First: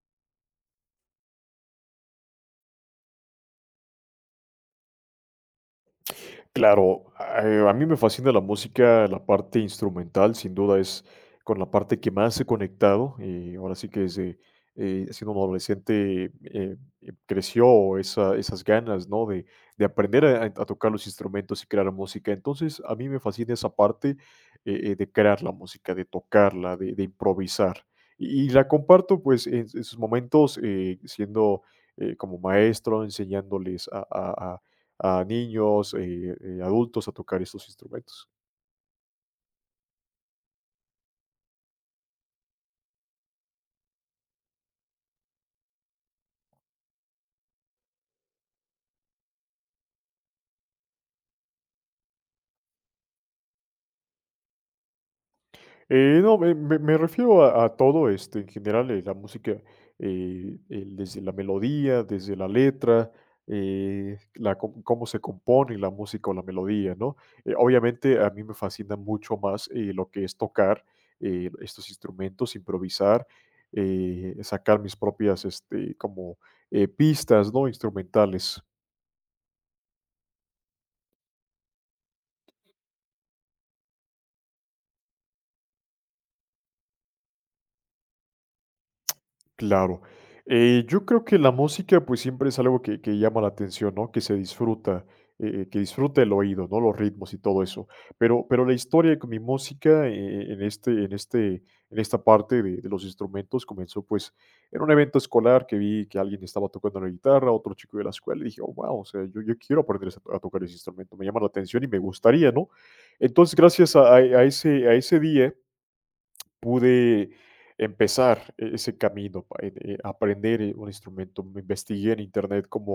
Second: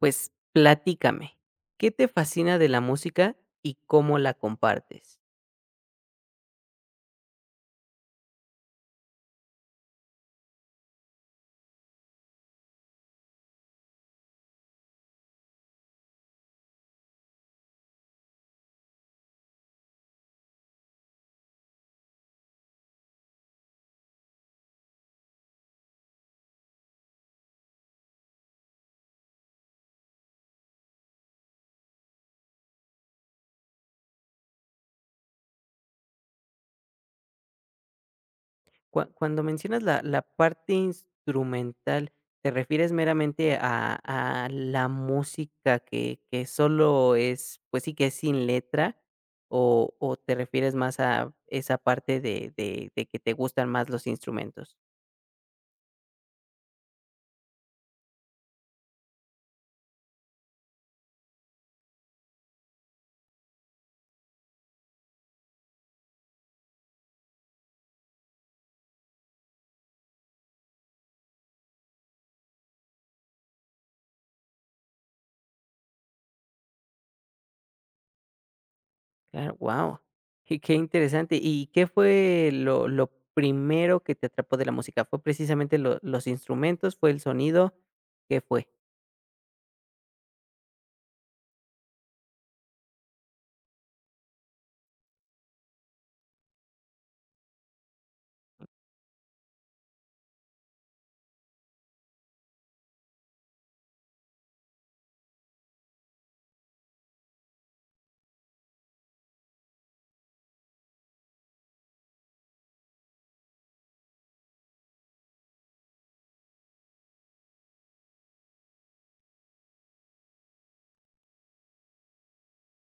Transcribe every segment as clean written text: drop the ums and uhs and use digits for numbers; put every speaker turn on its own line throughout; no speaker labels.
Pues platícame, ¿qué te fascina de la música y cómo la compartes?
Claro, a mí me fascina la música, la parte instrumental, sin duda es con la parte que más he conectado. Y ahora sí que desde siendo un adolescente creció esas ganas, ¿no? De aprender a tocar los instrumentos y crear música. Entonces, a mí me fascina esa parte de crear la música, de tocarla, de improvisar. Y la comparto, pues, en sus momentos siendo como maestro, enseñándoles a niños, adultos a tocar estos instrumentos.
Cuando mencionas la parte instrumental, ¿te refieres meramente a la música que solo es, pues sí que es sin letra? O te refieres más a esa parte de, de que te gustan más los instrumentos?
No, me refiero a todo, este, en general, la música, el desde la melodía, desde la letra, la com cómo se compone la música o la melodía, ¿no? Obviamente, a mí me fascina mucho más, lo que es tocar, estos instrumentos, improvisar, sacar mis propias, este, como, pistas, ¿no?, instrumentales.
Claro, wow, y qué interesante. ¿Y qué fue lo primero que te atrapó de la música? ¿Fue precisamente lo los instrumentos? ¿Fue el sonido? ¿Qué fue?
Claro. Yo creo que la música, pues siempre es algo que llama la atención, ¿no? Que se disfruta, que disfruta el oído, ¿no? Los ritmos y todo eso. Pero la historia con mi música en este, en esta parte de los instrumentos comenzó, pues, en un evento escolar que vi que alguien estaba tocando la guitarra, otro chico de la escuela, y dije, oh, wow, o sea, yo quiero aprender a tocar ese instrumento, me llama la atención y me gustaría, ¿no? Entonces, gracias a ese día pude empezar ese camino, pa aprender, un instrumento. Me investigué en Internet cómo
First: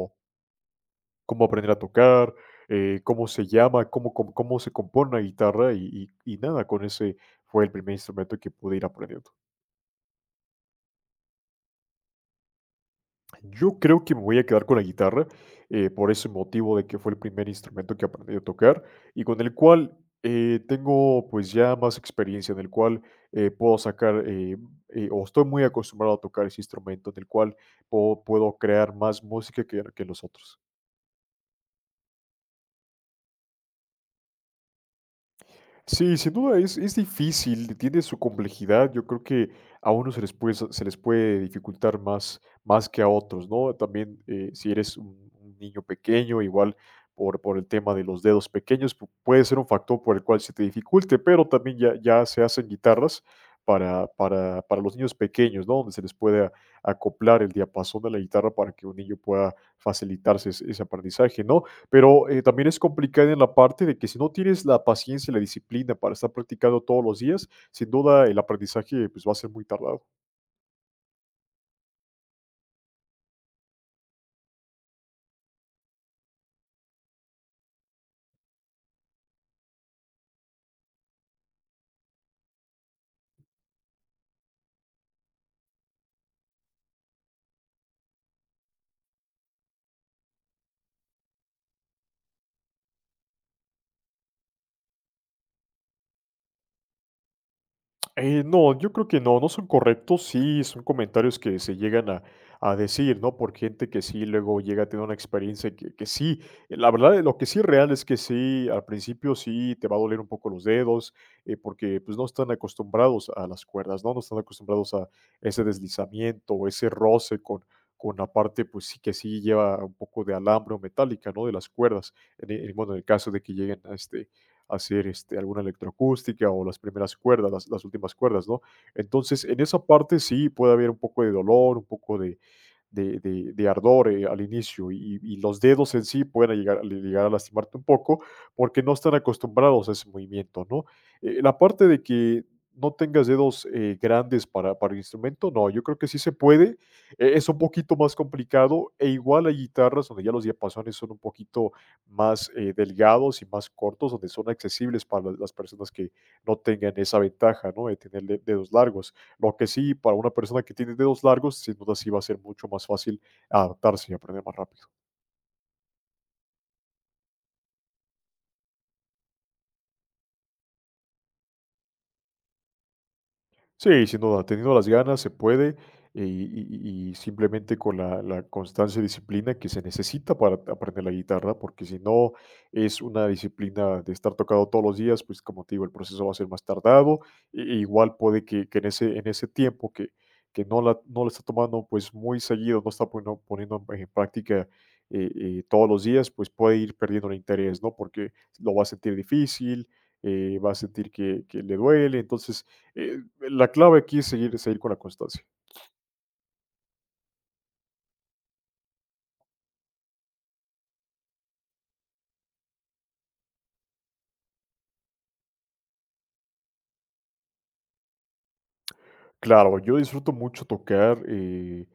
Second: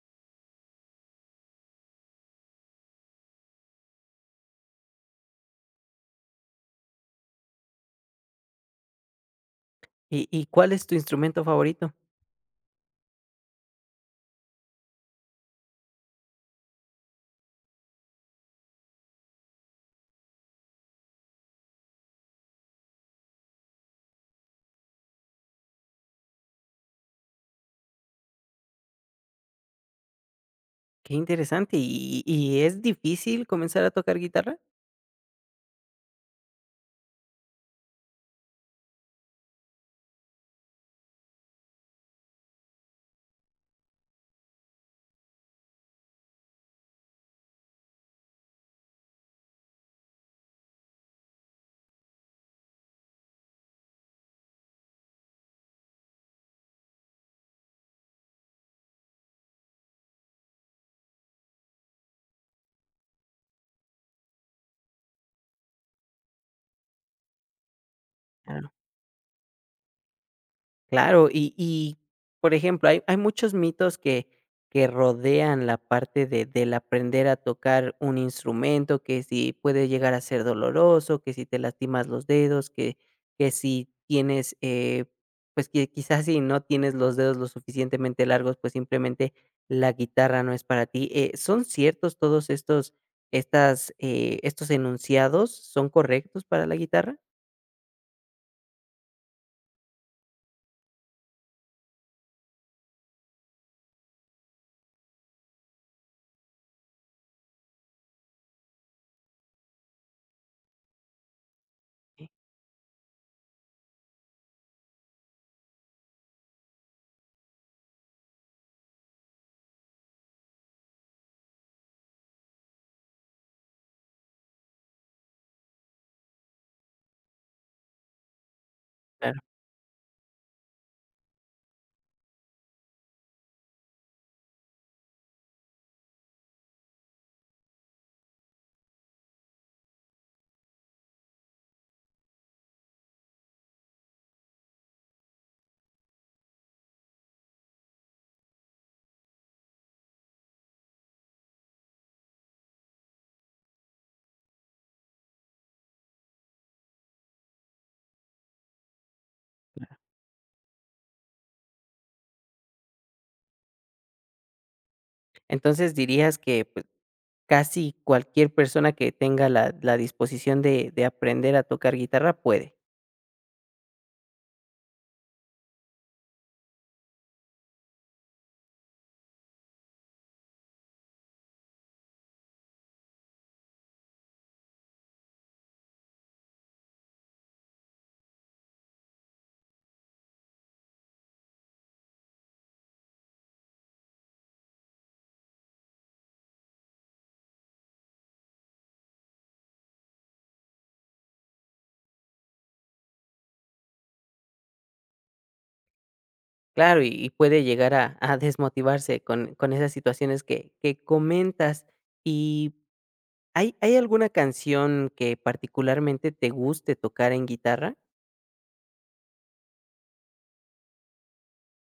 cómo aprender a tocar, cómo se llama, cómo se compone una guitarra y y nada, con ese fue el primer instrumento que pude ir aprendiendo.
¿Y cuál es tu instrumento favorito?
Yo creo que me voy a quedar con la guitarra, por ese motivo de que fue el primer instrumento que aprendí a tocar y con el cual, tengo, pues, ya más experiencia, en el cual, eh, puedo sacar, eh, o estoy muy acostumbrado a tocar ese instrumento, del cual puedo crear más música que los otros.
Qué interesante. ¿Y es difícil comenzar a tocar guitarra?
Sí, sin duda es difícil, tiene su complejidad. Yo creo que a unos se les puede dificultar más, más que a otros, ¿no? También si eres un niño pequeño, igual por el tema de los dedos pequeños, puede ser un factor por el cual se te dificulte, pero también ya, ya se hacen guitarras para los niños pequeños, ¿no? Donde se les puede acoplar el diapasón de la guitarra para que un niño pueda facilitarse ese aprendizaje, ¿no? Pero, también es complicada en la parte de que si no tienes la paciencia y la disciplina para estar practicando todos los días, sin duda el aprendizaje, pues, va a ser muy tardado.
Claro, y por ejemplo, hay muchos mitos que rodean la parte de del aprender a tocar un instrumento, que si puede llegar a ser doloroso, que si te lastimas los dedos, que si tienes, pues, que quizás si no tienes los dedos lo suficientemente largos, pues, simplemente la guitarra no es para ti, ¿son ciertos todos estos estas, estos enunciados? ¿Son correctos para la guitarra?
No, yo creo que no, no son correctos. Sí, son comentarios que se llegan a decir, ¿no? Por gente que sí luego llega a tener una experiencia que sí, lo que sí es real es que sí, al principio sí te va a doler un poco los dedos, porque pues no están acostumbrados a las cuerdas, ¿no? No están acostumbrados a ese deslizamiento, ese roce con la parte, pues sí que sí lleva un poco de alambre o metálica, ¿no? De las cuerdas, bueno, en el caso de que lleguen a este hacer este, alguna electroacústica o las primeras cuerdas, las últimas cuerdas, ¿no?
Claro.
Entonces, en esa parte sí puede haber un poco de dolor, un poco de, de ardor al inicio y los dedos en sí pueden llegar, llegar a lastimarte un poco porque no están acostumbrados a ese movimiento, ¿no? La parte de que no tengas dedos grandes para el instrumento, no, yo creo que sí se puede, es un poquito más complicado e igual hay guitarras donde ya los diapasones son un poquito más delgados y más cortos, donde son accesibles para las personas que no tengan esa ventaja, ¿no? De tener dedos largos. Lo que sí, para una persona que tiene dedos largos, sin duda sí va a ser mucho más fácil adaptarse y aprender más rápido.
Entonces, ¿dirías que, pues, casi cualquier persona que tenga la disposición de aprender a tocar guitarra puede?
Sí, sin duda, teniendo las ganas se puede, eh, y y simplemente con la constancia y disciplina que se necesita para aprender la guitarra, porque si no es una disciplina de estar tocado todos los días, pues, como te digo, el proceso va a ser más tardado, i igual puede que en ese tiempo que no la no la está tomando, pues, muy seguido, no está poniendo en práctica, todos los días, pues, puede ir perdiendo el interés, ¿no? Porque lo va a sentir difícil, va a sentir que le duele, entonces la clave aquí es seguir, seguir con la constancia.
Claro, y puede llegar a desmotivarse con esas situaciones que comentas. Y, ¿hay alguna canción que particularmente te guste tocar en guitarra?
Claro, yo disfruto mucho tocar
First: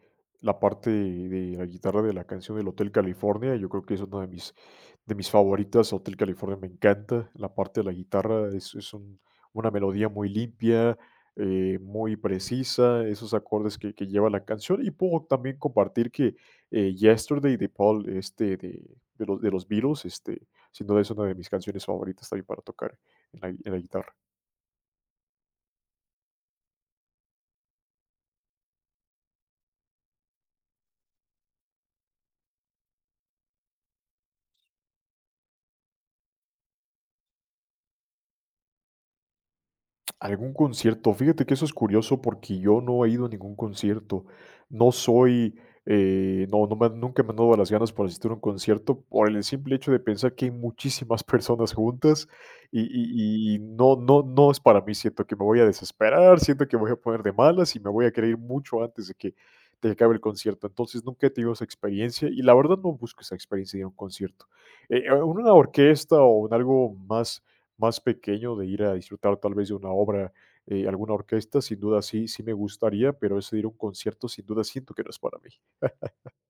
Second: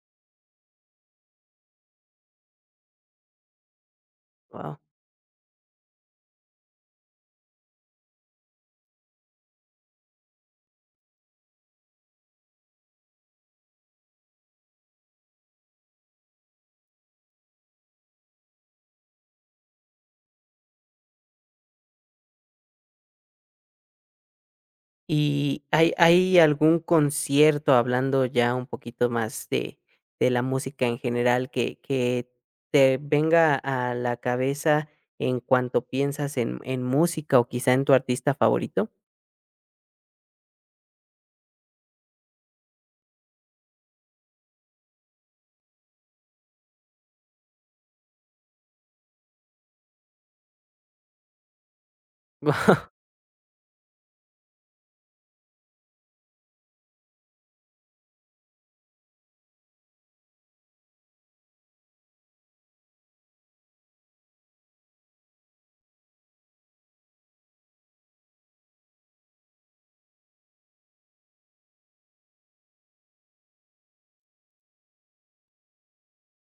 la parte de la guitarra de la canción del Hotel California. Yo creo que es una
Wao.
de mis favoritas. Hotel California me encanta. La parte de la guitarra es, una melodía muy limpia, muy precisa. Esos acordes que lleva la canción. Y puedo también compartir que Yesterday de Paul, este, de los Beatles, este, sin duda es una de mis canciones favoritas también para tocar en la guitarra.
¿Y hay algún concierto, hablando ya un poquito más de la música en general, que te venga a la cabeza en cuanto piensas en música o quizá en tu artista favorito?
¿Algún concierto? Fíjate que eso es curioso porque yo no he ido a ningún concierto. No soy, no, nunca me han dado las ganas por asistir a un concierto por el simple hecho de pensar que hay muchísimas personas juntas y,
Guau,
y no, no, no es para mí. Siento que me voy a desesperar, siento que me voy a poner de malas y me voy a querer ir mucho antes de que acabe el concierto. Entonces nunca he tenido esa experiencia y la verdad no busco esa experiencia de ir a un concierto. En una orquesta o en algo más más pequeño, de ir a disfrutar tal vez de una obra, alguna orquesta, sin duda sí, sí me gustaría, pero eso de ir a un concierto, sin duda siento que no es para mí.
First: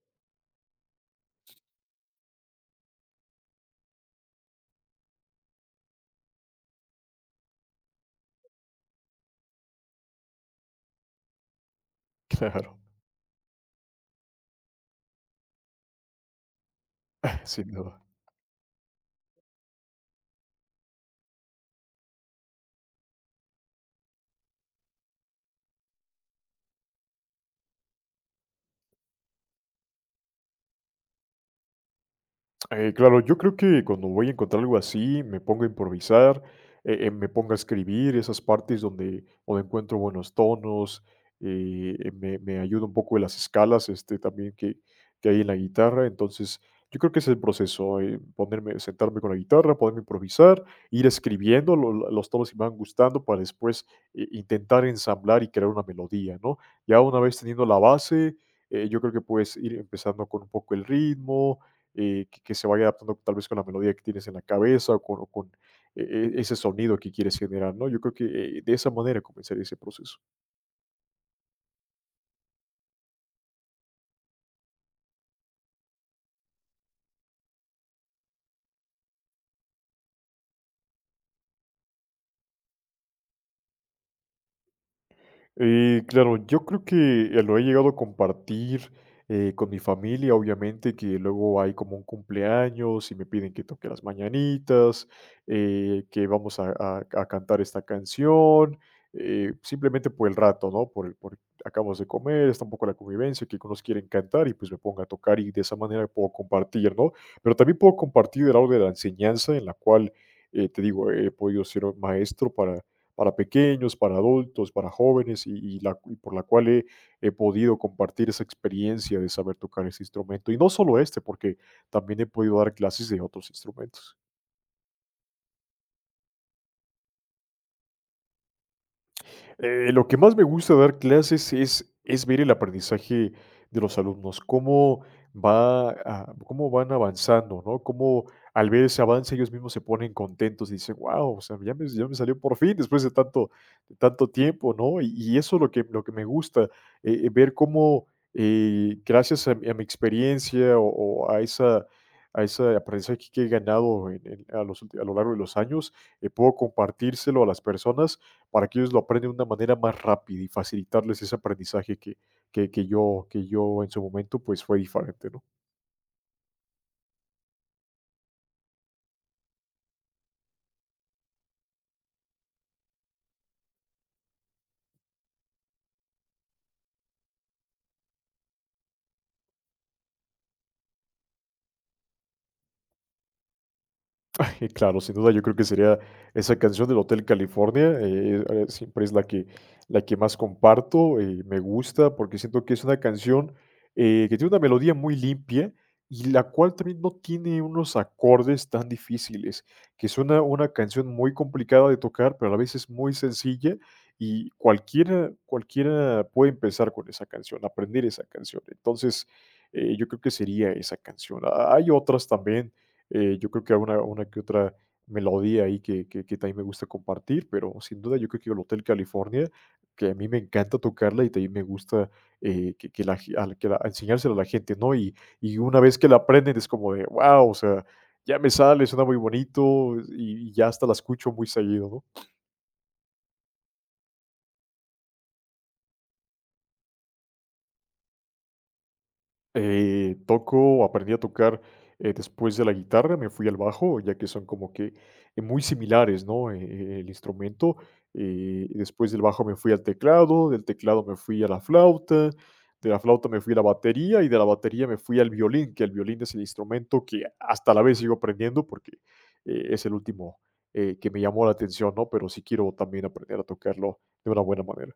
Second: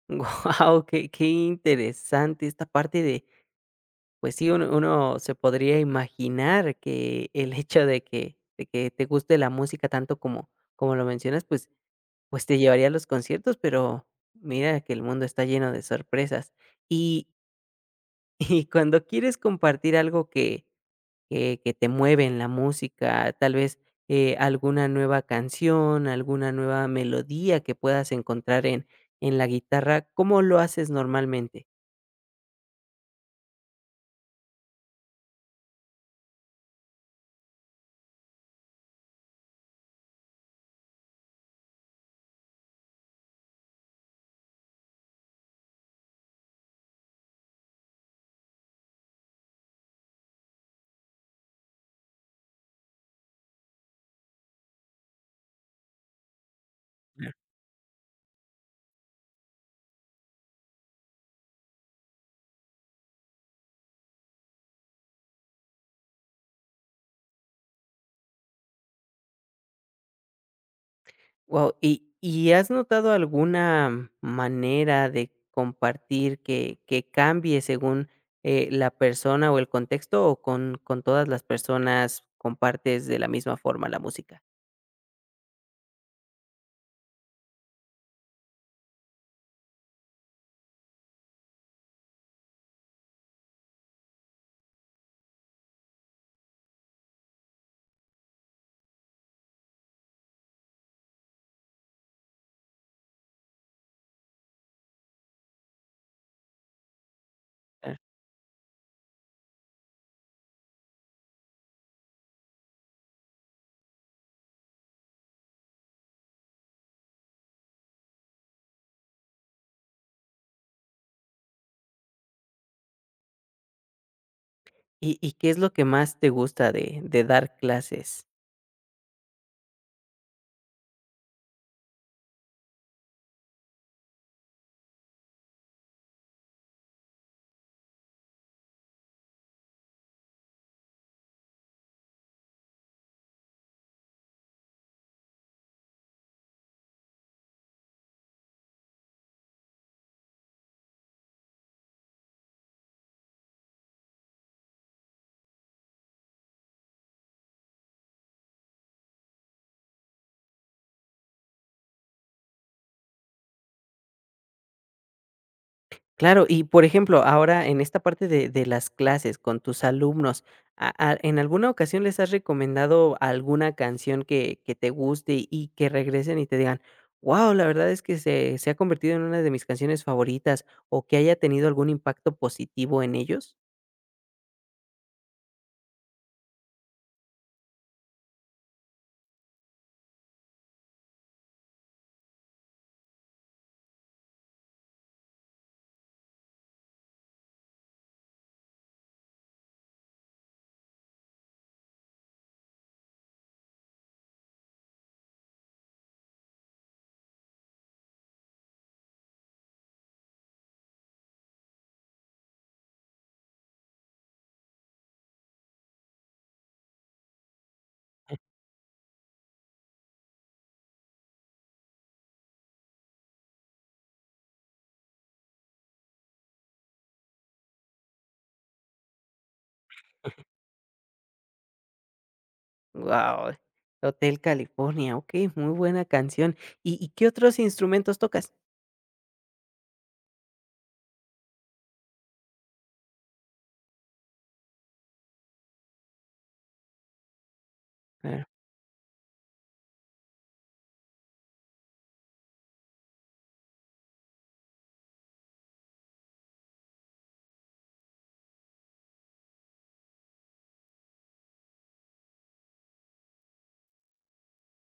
guau, qué qué interesante esta parte de pues sí, uno se podría imaginar que el hecho de que te guste la música tanto como como lo mencionas, pues pues te
Claro,
llevaría a los conciertos, pero mira que el mundo está lleno de sorpresas. Y
sin duda.
y cuando quieres compartir algo que te mueve en la música, tal vez, alguna nueva canción, alguna nueva melodía que puedas encontrar en la guitarra, ¿cómo lo haces normalmente?
Claro, yo creo que cuando voy a encontrar algo así, me pongo a improvisar, me pongo a escribir esas partes donde, donde encuentro buenos tonos, me ayuda un poco de las escalas este, también que hay en la guitarra. Entonces, yo creo que ese es el proceso, ponerme, sentarme con la guitarra, ponerme a improvisar, ir escribiendo los tonos que me van gustando para después intentar ensamblar y crear una melodía, ¿no? Ya una vez teniendo la base, yo creo que puedes ir empezando con un poco el ritmo que se vaya adaptando tal vez con la melodía que tienes en la cabeza o con, eh, ese sonido que quieres generar, ¿no? Yo creo que de esa manera comenzaría ese proceso.
Wow, ¿y has notado alguna manera de compartir que cambie según, la persona o el contexto, o con todas las personas compartes de la misma forma la música?
Claro, yo creo que lo he llegado a compartir con mi familia, obviamente, que luego hay como un cumpleaños y me piden que toque las mañanitas, que vamos a cantar esta canción, simplemente por el rato, ¿no? Por acabamos de comer, está un poco la convivencia, que algunos quieren cantar y pues me pongo a tocar y de esa manera puedo compartir, ¿no? Pero también
Ah.
puedo compartir el lado de la enseñanza en la cual, te digo, he podido ser un maestro para pequeños, para adultos, para jóvenes y la, y por la cual he, he podido compartir esa experiencia de saber tocar ese instrumento. Y no solo este, porque también he podido dar clases de otros instrumentos.
¿Y qué es lo que más te gusta de dar clases?
Lo que más me gusta dar clases es ver el aprendizaje de los alumnos, cómo, cómo van avanzando, ¿no? Cómo al ver ese avance ellos mismos se ponen contentos y dicen, wow, o sea, ya me salió por fin después de tanto tiempo, ¿no? Y eso es lo que me gusta, ver cómo gracias a mi experiencia o a esa... a ese aprendizaje que he ganado a lo largo de los años, puedo compartírselo a las personas para que ellos lo aprendan de una manera más rápida y facilitarles ese aprendizaje que, que yo en su momento pues fue diferente, ¿no?
Claro, y por ejemplo, ahora en esta parte de las clases con tus alumnos, a en alguna ocasión les has recomendado alguna canción que te guste y que regresen y te digan: "Guau, la verdad es que se se ha convertido en una de mis canciones favoritas", o que haya tenido algún impacto positivo en ellos?
Claro, sin duda yo creo que sería esa canción del Hotel California. Siempre es la que más comparto. Me gusta porque siento que es una canción, que tiene una melodía muy limpia y la cual también no tiene unos acordes tan difíciles, que suena una canción muy complicada de tocar, pero a la vez es muy sencilla y cualquiera puede empezar con esa canción, aprender esa canción. Entonces, yo creo que sería esa canción. Ah, hay otras también. Yo creo que hay una que otra melodía ahí que también me gusta compartir, pero sin duda yo creo que el Hotel California, que a mí me encanta tocarla y también me gusta, que la ge a la que la enseñársela a la gente, ¿no? Y una vez que la aprenden es como de, wow, o sea, ya me sale, suena muy bonito y ya hasta la escucho muy seguido, ¿no?
Guau, Hotel California, okey, muy buena canción, ¿y qué otros instrumentos tocas?
Toco, aprendí a tocar, después de la guitarra, me fui al bajo, ya que son como que, muy similares, ¿no? El instrumento. Y después del bajo me fui al teclado, del teclado me fui a la flauta, de la flauta me fui a la batería y de la batería me fui al violín, que el violín es el instrumento que hasta la vez sigo aprendiendo porque, es el último, que me llamó la atención, ¿no? Pero sí quiero también aprender a tocarlo de una buena manera.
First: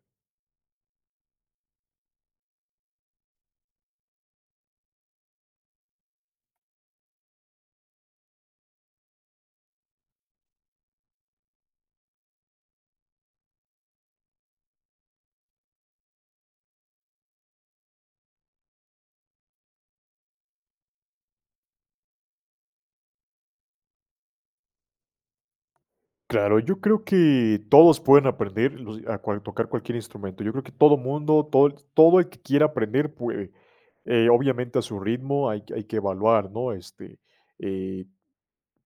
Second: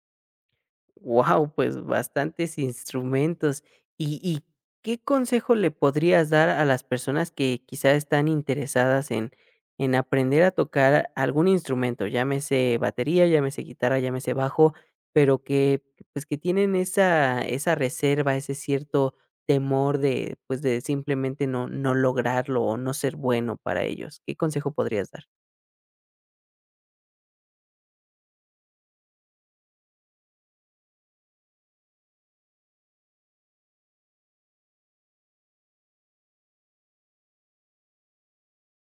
Wow, pues bastantes instrumentos. ¿Y qué consejo le podrías dar a las personas que quizá están interesadas en aprender a tocar algún instrumento? Llámese batería, llámese guitarra, llámese bajo, pero que, pues, que tienen esa reserva, ese cierto temor de, pues, de simplemente no lograrlo o no ser bueno para ellos. ¿Qué consejo podrías
Claro, yo creo que todos pueden aprender los a cual tocar cualquier instrumento. Yo creo que todo mundo, todo el que quiera aprender puede. Obviamente a su ritmo hay que evaluar, ¿no? Eh,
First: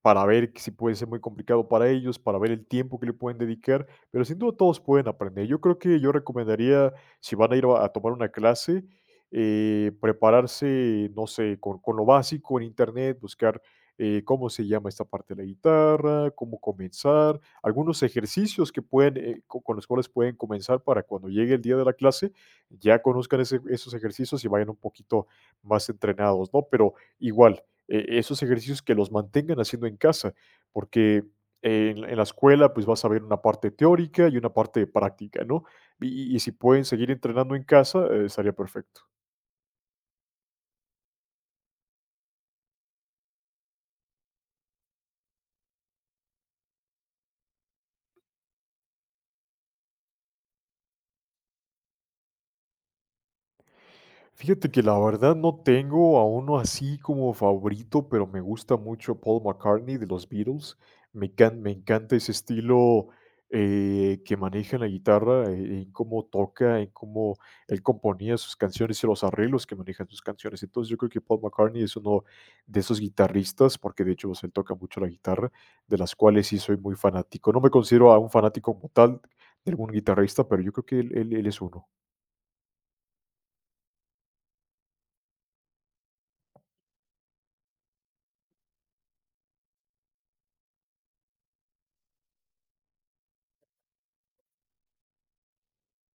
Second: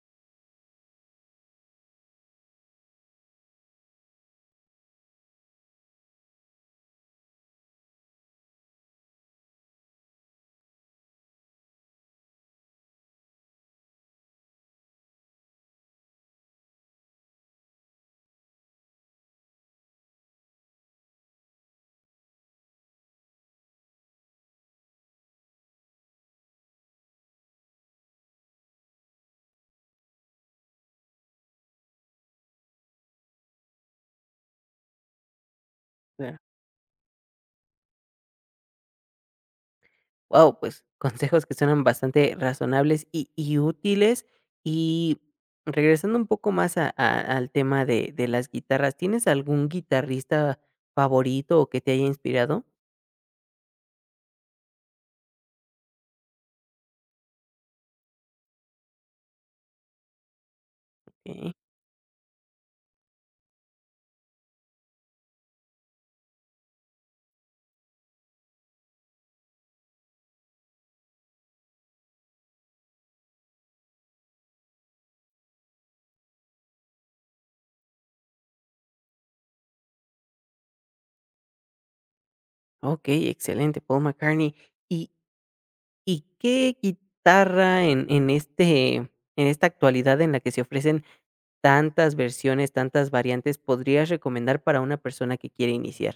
para ver que si puede ser muy complicado para ellos, para ver el tiempo que le pueden dedicar, pero sin duda todos pueden aprender. Yo creo que yo recomendaría, si van a ir a tomar una clase, prepararse, no sé, con lo básico en Internet, buscar cómo se llama esta parte de la guitarra, cómo comenzar, algunos ejercicios que pueden, con los cuales pueden comenzar para cuando llegue el día de la clase, ya conozcan esos ejercicios y vayan un poquito más entrenados, ¿no? Pero igual, esos ejercicios que los mantengan haciendo en casa, porque en la escuela pues vas a ver una parte teórica y una parte práctica, ¿no? Y,
dar?
y si pueden seguir entrenando en casa, estaría perfecto.
Wow, pues consejos que suenan bastante razonables y útiles. Y regresando un poco más a al tema de las guitarras, ¿tienes algún guitarrista favorito o que te haya inspirado?
Fíjate que la verdad no tengo a uno así como favorito, pero me gusta mucho Paul McCartney, de los Beatles.
Okey,
Me encanta ese estilo que maneja en la guitarra, en cómo toca, en cómo él componía sus canciones y los arreglos que manejan sus canciones. Entonces yo creo que Paul McCartney es uno de esos guitarristas, porque de hecho pues, él toca mucho la guitarra, de las cuales sí soy muy fanático. No me considero a un fanático como tal de algún guitarrista, pero yo creo que él él es uno.
okey, excelente, Paul McCartney. ¿Y qué guitarra en este en esta actualidad en la que se ofrecen tantas versiones, tantas variantes podrías recomendar para una persona que quiere iniciar?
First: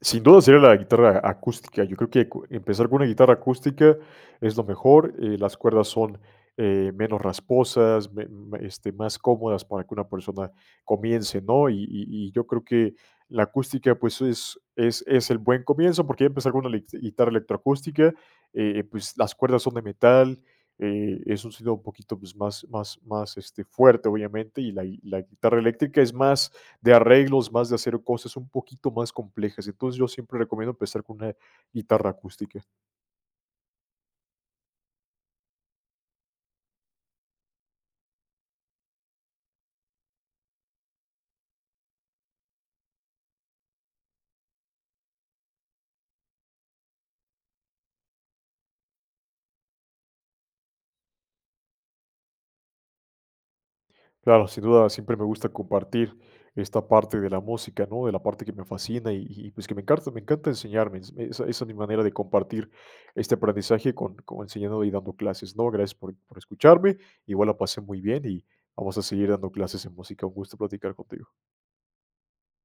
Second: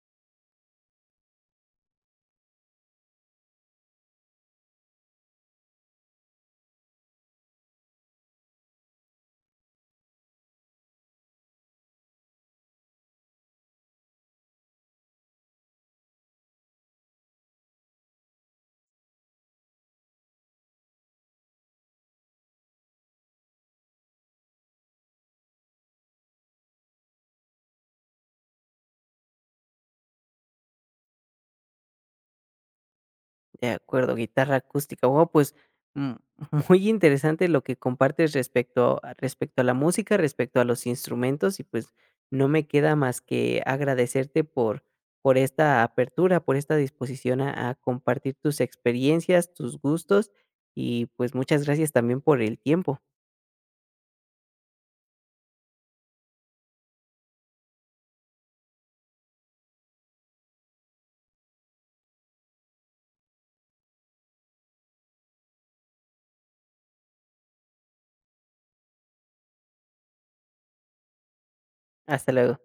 Sin duda sería la guitarra acústica. Yo creo que empezar con una guitarra acústica es lo mejor. Las cuerdas son menos rasposas, este, más cómodas para que una persona comience, ¿no? Y, y yo creo que la acústica, pues, es el buen comienzo, porque empezar con una guitarra electroacústica, pues las cuerdas son de metal, es un sonido un poquito pues, más este, fuerte, obviamente, y la guitarra eléctrica es más de arreglos, más de hacer cosas un poquito más complejas. Entonces yo siempre recomiendo empezar con una guitarra acústica.
De acuerdo, guitarra acústica. Wow, pues, mm, muy interesante lo que compartes respecto a respecto a la música, respecto a los instrumentos y, pues, no me queda más que agradecerte por esta apertura, por esta disposición a compartir tus experiencias, tus gustos y, pues, muchas gracias también por el tiempo.
Claro, sin duda siempre me gusta compartir esta parte de la música, ¿no? De la parte que me fascina y, pues que me encanta enseñarme. Esa, esa es mi manera de compartir este aprendizaje con enseñando y dando clases, ¿no? Gracias por escucharme. Igual la pasé muy bien y vamos a seguir dando clases en música. Un gusto platicar contigo.
Hasta luego.